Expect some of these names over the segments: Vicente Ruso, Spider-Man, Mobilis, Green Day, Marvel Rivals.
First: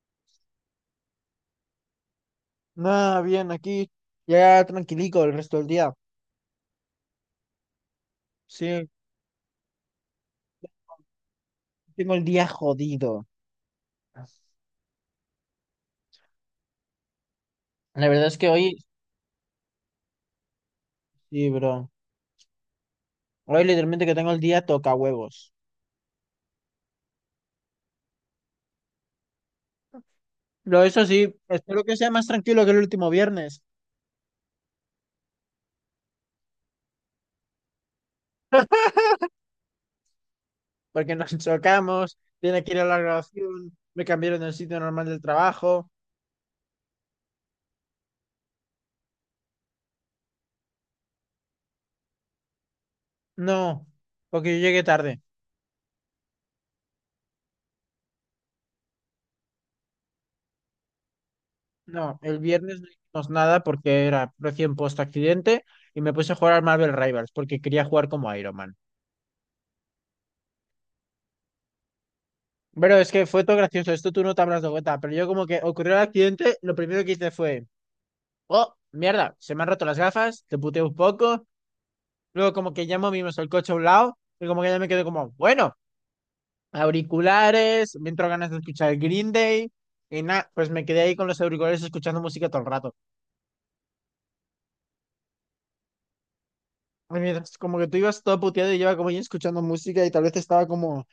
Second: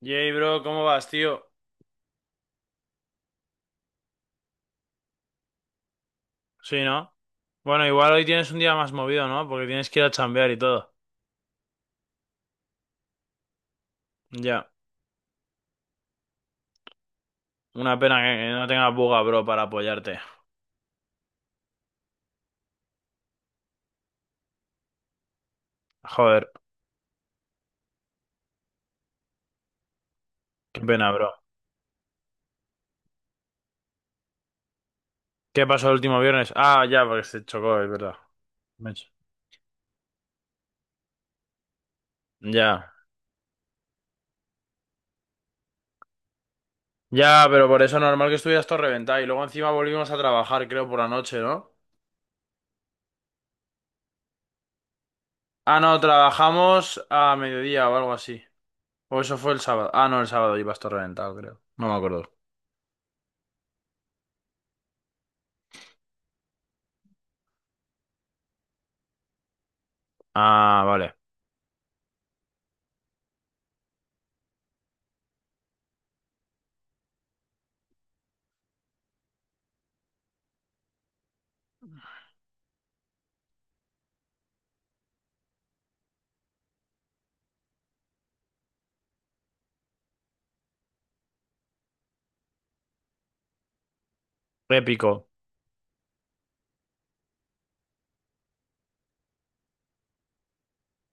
Yay, bro, ¿cómo vas, tío? Nada, bien, aquí ya tranquilico el resto del día. Sí, ¿no? Bueno, igual hoy tienes un día Sí, más movido, ¿no? Porque tienes que ir a chambear y todo. tengo el día jodido. Ya. Una La pena verdad que es que que no hoy, tengas buga, bro, para apoyarte. sí, bro. Hoy literalmente que tengo el día toca huevos. Joder, qué Pero eso pena, bro. sí, espero que sea más tranquilo que el último viernes, ¿Qué pasó el último viernes? Ah, ya, porque se chocó, es verdad. Mech. porque nos chocamos, tiene que ir a Ya. la grabación, me cambiaron del sitio normal del trabajo. Ya, pero por eso normal que estuvieras todo reventado. Y luego encima volvimos a trabajar, creo, por la noche, ¿no? No, porque yo llegué tarde. Ah, no, trabajamos a mediodía o algo así. O eso fue el sábado. Ah, no, el sábado ibas todo reventado, creo. No me No, acuerdo. el viernes no hicimos nada porque era recién post accidente y me puse a jugar al Marvel Rivals porque quería jugar como Iron Man. Ah, vale. Pero es que fue todo gracioso, esto tú no te habrás dado cuenta, pero yo como que ocurrió el accidente, lo primero que hice fue: oh, mierda, se me han roto las gafas, te puteo un poco. Luego como que ya movimos el coche a un lado, y como que ya me quedé como, bueno, auriculares, me entró ganas de escuchar Green Day, y nada, pues me quedé ahí con los auriculares escuchando música todo el rato. Épico. Y mientras como que tú ibas todo puteado y yo iba como ahí escuchando música y tal vez estaba como,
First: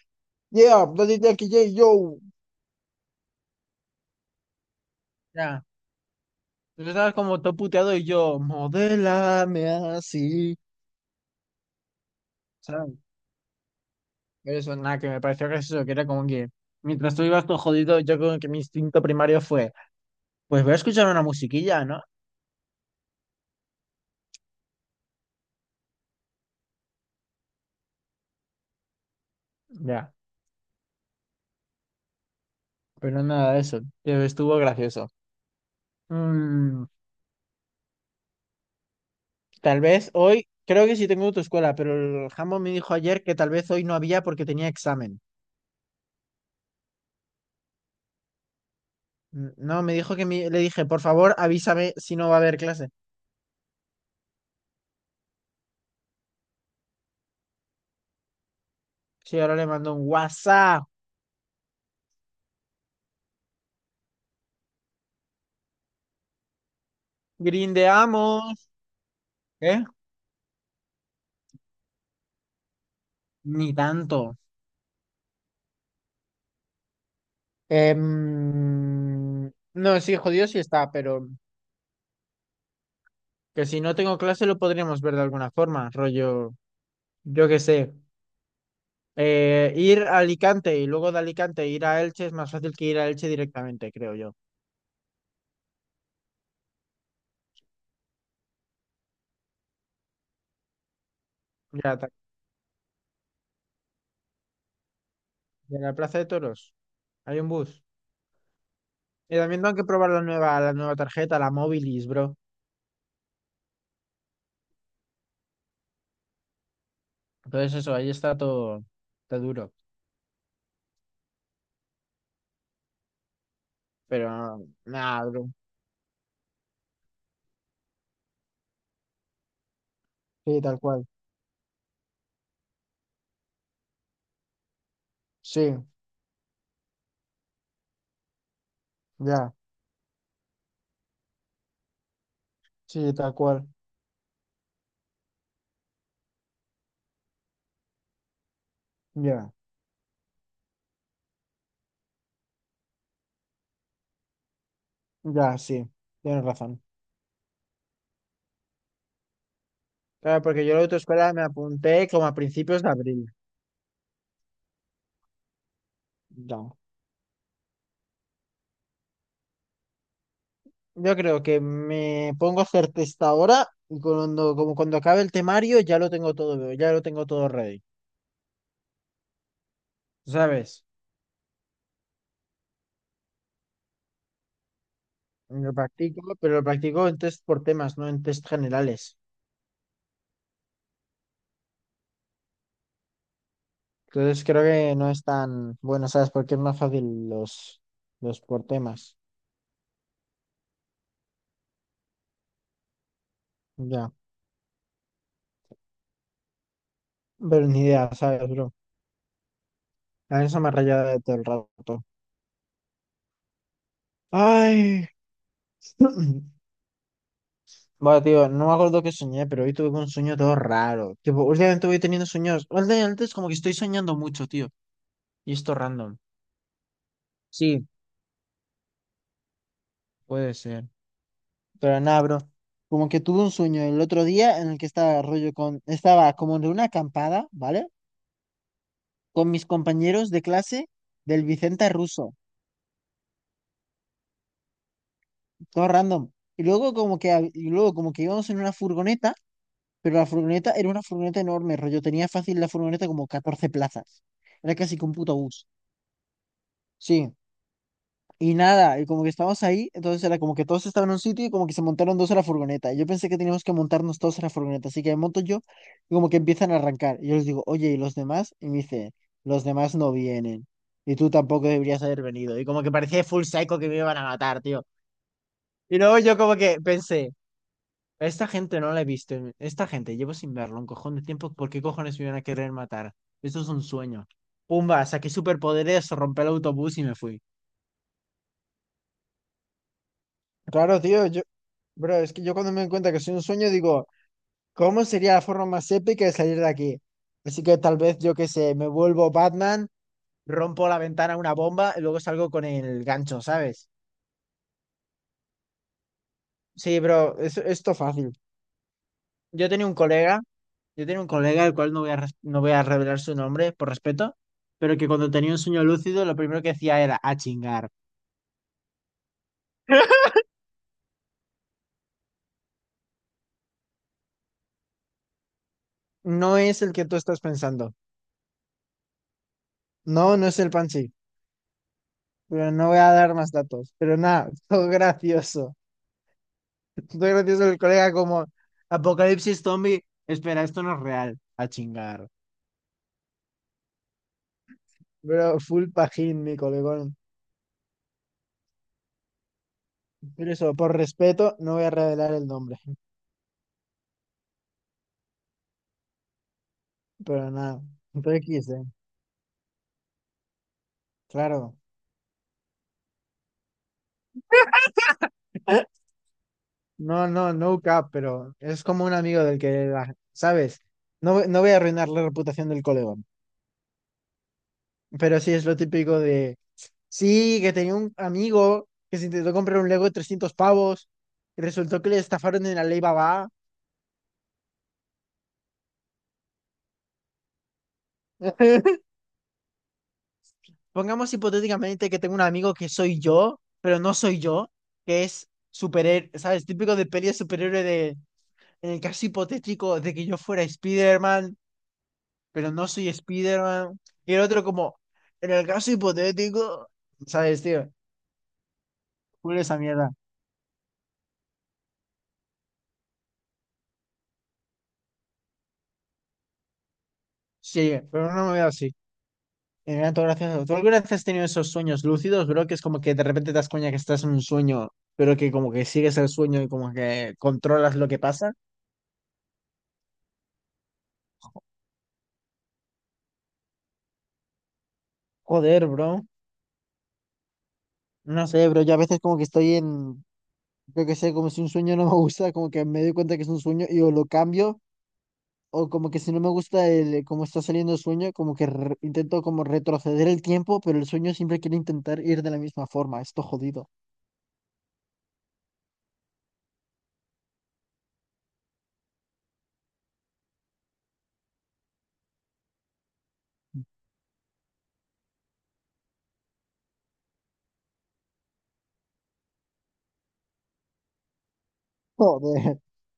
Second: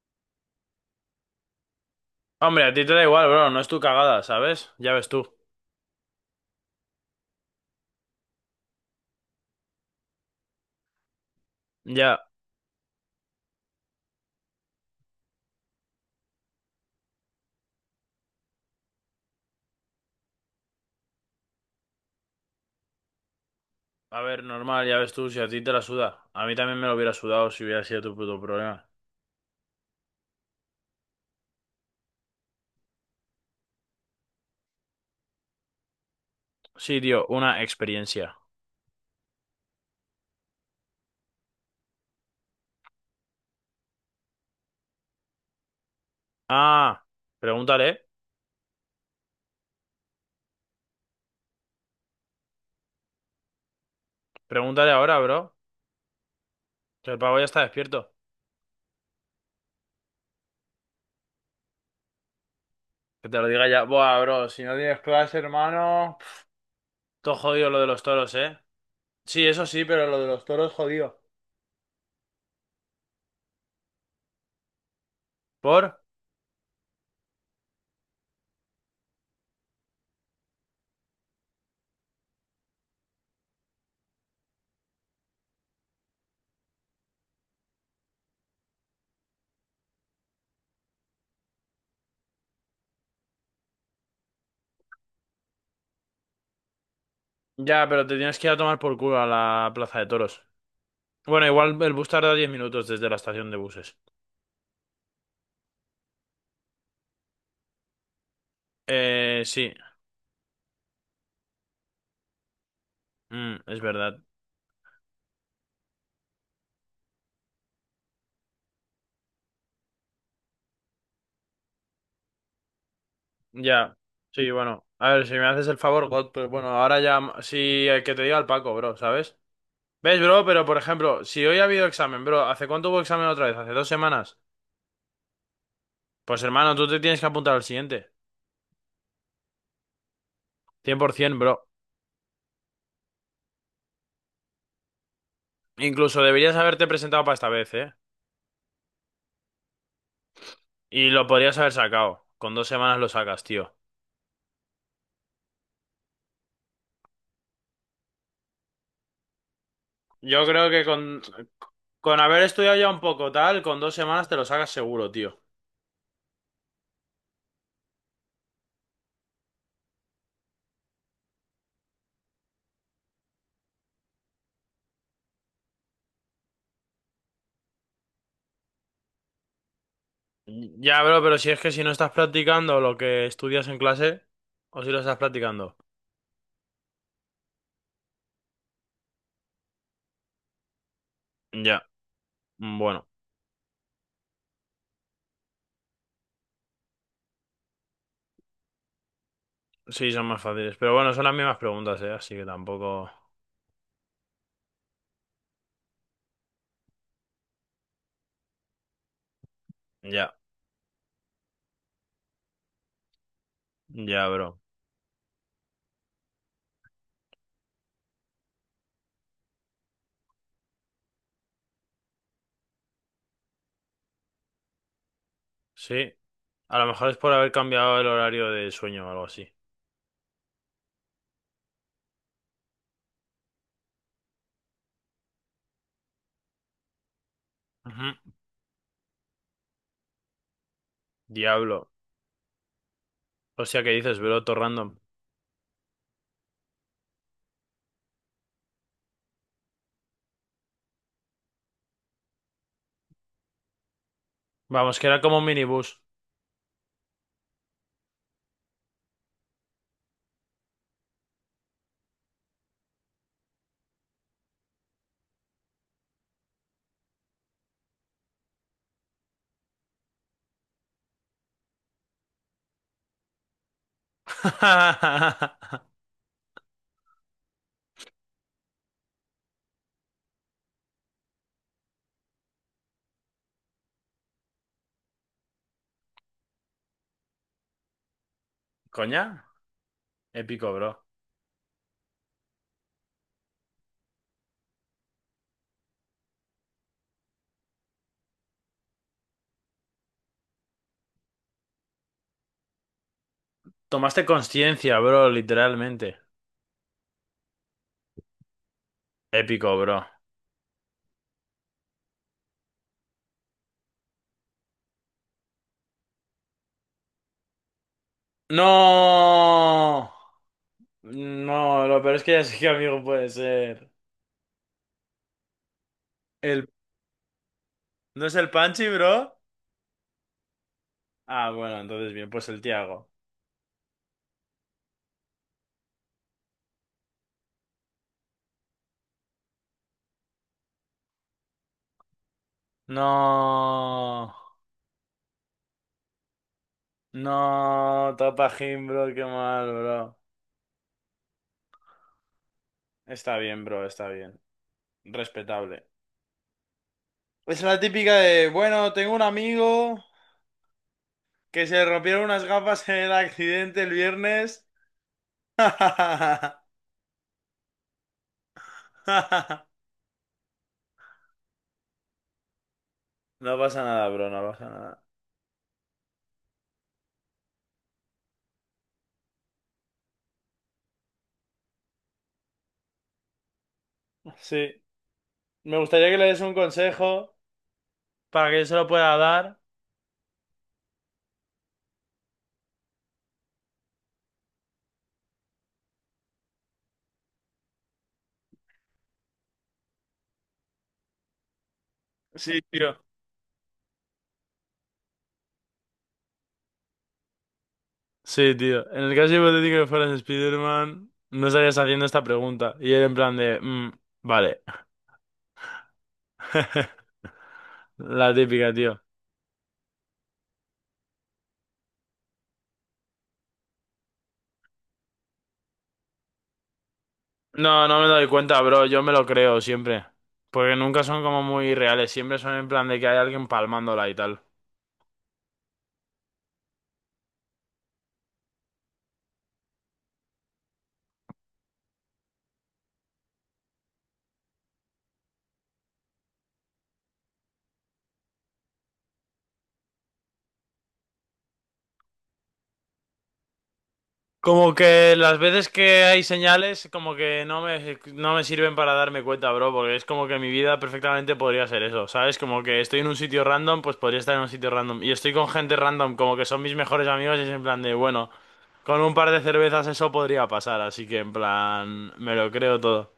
yeah, bloody Jackie J, yo. Hombre, a ti te da igual, bro, no es tu cagada, ¿sabes? Ya ves tú. Ya, tú estabas como todo puteado y yo, modélame así. Ya, ¿Sabes? Eso, nada, que me pareció gracioso, que era como que mientras tú ibas todo jodido, yo como que mi instinto primario fue, pues voy a escuchar una musiquilla, ¿no? a ver, normal, ya ves tú, si a ti te la suda. A mí también me lo hubiera sudado si hubiera sido tu puto problema. Ya, pero nada de eso, pero estuvo gracioso. Mm, Sí, tío, una experiencia. tal vez hoy, creo que sí tengo autoescuela, pero el jambo me dijo ayer que tal vez hoy no había porque tenía examen. Ah, pregúntale, No, me dijo que le dije, por favor, avísame si no va a haber clase. pregúntale ahora, bro, que el pavo ya está despierto. Sí, ahora le mando un WhatsApp, Que te lo diga ya. Buah, bro, si no tienes clase, hermano, pf, todo jodido lo de los toros, ¿eh? grindeamos, Sí, eso ¿eh? sí, pero lo de los toros jodido. Ni tanto. ¿Por? No, sí, jodido sí está, pero... Que si no tengo clase lo podríamos ver de alguna forma, rollo, yo qué sé. Ir a Alicante y luego de Alicante ir a Elche es más fácil que ir a Elche directamente, creo yo. Ya, pero te tienes que ir a tomar por culo a la plaza de toros. Bueno, igual el Mira, bus tarda 10 minutos desde la estación de buses. de la Plaza de Toros hay un bus. Y también Sí. tengo que probar la nueva tarjeta, la Mobilis, bro. Mm, es verdad. Entonces eso, ahí está todo, está duro. Ya. Sí, Pero bueno. A nada, ver, si me bro. haces el favor, God, pero bueno, ahora ya sí que te diga el Paco, bro, ¿sabes? ¿Ves, bro? Sí, Pero por tal cual. ejemplo, si hoy ha habido examen, bro, ¿hace cuánto hubo examen otra vez? ¿Hace 2 semanas? Sí, Pues hermano, tú te tienes que apuntar al siguiente. ya. 100%, bro. Sí, tal cual. Incluso deberías haberte presentado para esta vez, ¿eh? Ya, Y lo podrías haber sacado. Con 2 semanas lo sacas, tío. ya, sí. Tienes razón. Claro, Yo porque creo yo a la que autoescuela me apunté con como a haber estudiado principios de ya un abril. poco tal, con 2 semanas te lo sacas seguro, tío. Ya. Yo creo que me pongo a hacer testadora y cuando, como cuando acabe el temario ya lo tengo todo, ya lo tengo todo ready, ¿sabes? Ya, bro, pero si es que si no estás practicando lo que estudias en clase, o si lo estás Lo practicando. practico, pero lo practico en test por temas, no en test generales. Ya, bueno, Entonces creo que no es tan bueno, ¿sabes? Porque es más fácil los por temas. sí, son más fáciles. Pero bueno, son las mismas preguntas, ¿eh? Así que tampoco. Ya, pero ni idea, ¿sabes, bro? Ya, A eso me rayaba de todo el rato. ya, bro. Ay. Bueno, tío, no me acuerdo qué soñé, pero hoy tuve un sueño todo raro. Tipo, últimamente voy teniendo sueños. Últimamente es como que estoy soñando mucho, tío. Y esto Sí, random. a lo mejor es por haber Sí, cambiado el horario de sueño o algo así. puede ser. Pero nada, bro. Como que tuve un sueño el otro día en el que estaba rollo con, estaba como en una acampada, ¿vale? Ujú. Con mis compañeros de clase del Vicente Diablo. Ruso, Hostia, ¿qué dices, bro? Todo random. todo random. Y luego como que, y luego como que íbamos en una furgoneta, pero la furgoneta era una furgoneta enorme, rollo. Tenía fácil la furgoneta como 14 plazas. Era casi Vamos, que que un era puto como un bus. minibús. Sí. Y nada, y como que estábamos ahí, entonces era como que todos estaban en un sitio y como que se montaron dos a la furgoneta. Y yo pensé que teníamos que montarnos todos a la furgoneta, así que me monto yo y como que empiezan a arrancar. Y yo les digo, oye, ¿y los demás? Y me dice, los demás no vienen. Y tú tampoco deberías haber venido. Y como que parecía full psycho que me iban a matar, tío. Y luego yo como que pensé, "A esta gente no la he visto. Esta gente llevo sin verlo un cojón de tiempo. ¿Por qué cojones me iban a querer matar? Esto es un sueño." Pumba, saqué superpoderes, rompí el autobús y me fui. ¿Coña? Épico, bro. Claro, tío, yo, bro, es que yo cuando me doy cuenta que soy un sueño digo, ¿cómo sería la forma más épica de salir de aquí? Así que tal vez, yo qué sé, me vuelvo Batman, rompo la ventana una bomba y luego salgo con el gancho, ¿sabes? Tomaste conciencia, bro, literalmente. Sí, bro, es, esto fácil. Yo Épico, tenía un bro. colega, yo tenía un colega, el cual no voy a no voy a revelar su nombre por respeto, pero que cuando tenía un sueño lúcido lo primero que hacía era a chingar. ¡No! No, lo peor es que ya sé qué amigo puede ser. No El... es el que tú estás pensando. ¿No es el Panchi, bro? No, no es el Pansy, Ah, bueno, entonces bien, pues el pero no voy Tiago. a dar más datos. Pero nada, todo gracioso. Estoy gracioso el colega como Apocalipsis Zombie. Espera, esto no es real. A chingar. No, Pero full pajín, mi colegón. no, Tapajín, bro, qué mal, bro. Pero eso, por respeto, no voy a revelar el nombre. Está bien, bro, está bien. Respetable. Pero Es la nada. típica Entonces de, quise, bueno, tengo un amigo que claro. se le rompieron unas gafas en el accidente el viernes. No, no, no cap, pero es como un amigo del que, ¿sabes? No, no voy a arruinar la reputación del colegón. No pasa nada, bro, no pasa nada. Pero sí es lo típico de. Sí, que tenía un amigo que se intentó comprar un Lego de 300 pavos y resultó que le estafaron en la ley Babá. Sí, me gustaría que le des un consejo para que yo se lo pueda dar. Pongamos hipotéticamente que tengo un amigo que soy yo, pero no soy yo, que es superhéroe, ¿sabes? Típico de peli de superhéroe de, en el caso hipotético de que yo fuera Spider-Man, Sí, pero no tío. soy Spider-Man. Y el otro como, en el caso hipotético, ¿sabes, tío? Sí, tío. En el caso Culo hipotético esa de que mierda. fueras Spider-Man, no estarías haciendo esta pregunta. Y era en plan de, "Mm, vale. Sí, pero La no me veo típica, así. tío. Me da todo gracioso. ¿Tú alguna vez has tenido esos sueños lúcidos, bro? Que es como que de repente te das cuenta que estás en un sueño, pero que como que sigues el sueño y como que No, controlas no lo me que doy pasa. cuenta, bro. Yo me lo creo siempre. Porque nunca son como muy reales. Siempre son en plan de que hay alguien palmándola y tal. Joder, bro. No sé, pero yo a veces como que estoy en, yo que sé, como si un sueño no me gusta, como que me doy cuenta que es un sueño y o lo cambio, o como que si no me gusta el cómo está saliendo el sueño, como que intento como retroceder el tiempo, pero el sueño siempre quiere intentar ir de la misma forma, esto jodido. Como que las veces que hay señales, como que no me sirven para darme cuenta, bro, porque es como que mi vida perfectamente podría ser eso, ¿sabes? Como que estoy en un sitio random, pues podría estar en un sitio random. Y estoy con gente random, como que son mis mejores amigos, y es en plan de, bueno, con un par de cervezas eso podría pasar, así que en plan, me lo Joder, creo todo.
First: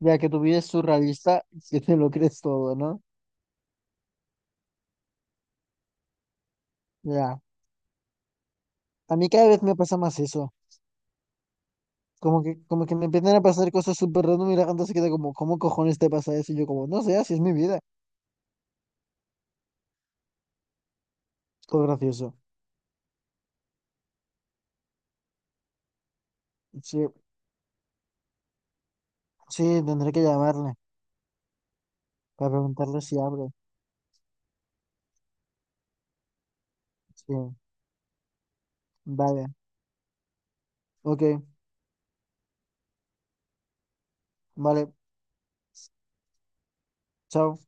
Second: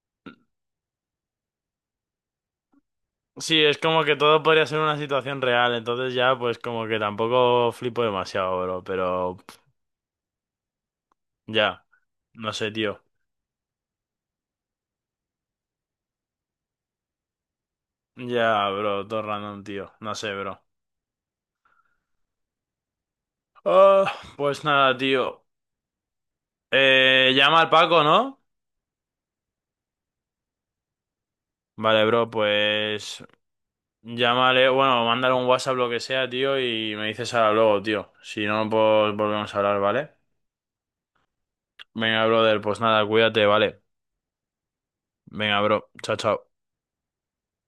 ya que tu vida es surrealista, si te lo crees todo, ¿no? Sí, es como que todo podría ser una situación real, entonces ya, pues como que Ya, tampoco flipo demasiado, bro, a mí pero cada pff, vez me pasa más eso, ya, no sé, como que tío. me empiezan a pasar cosas súper random y la gente se queda como, ¿cómo cojones te pasa eso? Y yo como, no sé, así es mi vida. Ya, bro, todo random, tío, no sé, bro. Es todo gracioso. Ah, pues nada, tío. Sí, Llama al Paco, ¿no? sí, tendré que llamarle Vale, bro, para preguntarle si pues abre. llámale, bueno, mándale un WhatsApp, lo que sea, tío, y me dices ahora Sí, luego, tío. Si no, pues vale, volvemos a hablar, ¿vale? ok, Venga, brother, pues nada, cuídate, ¿vale? vale, Venga, bro, chao, chao. chao.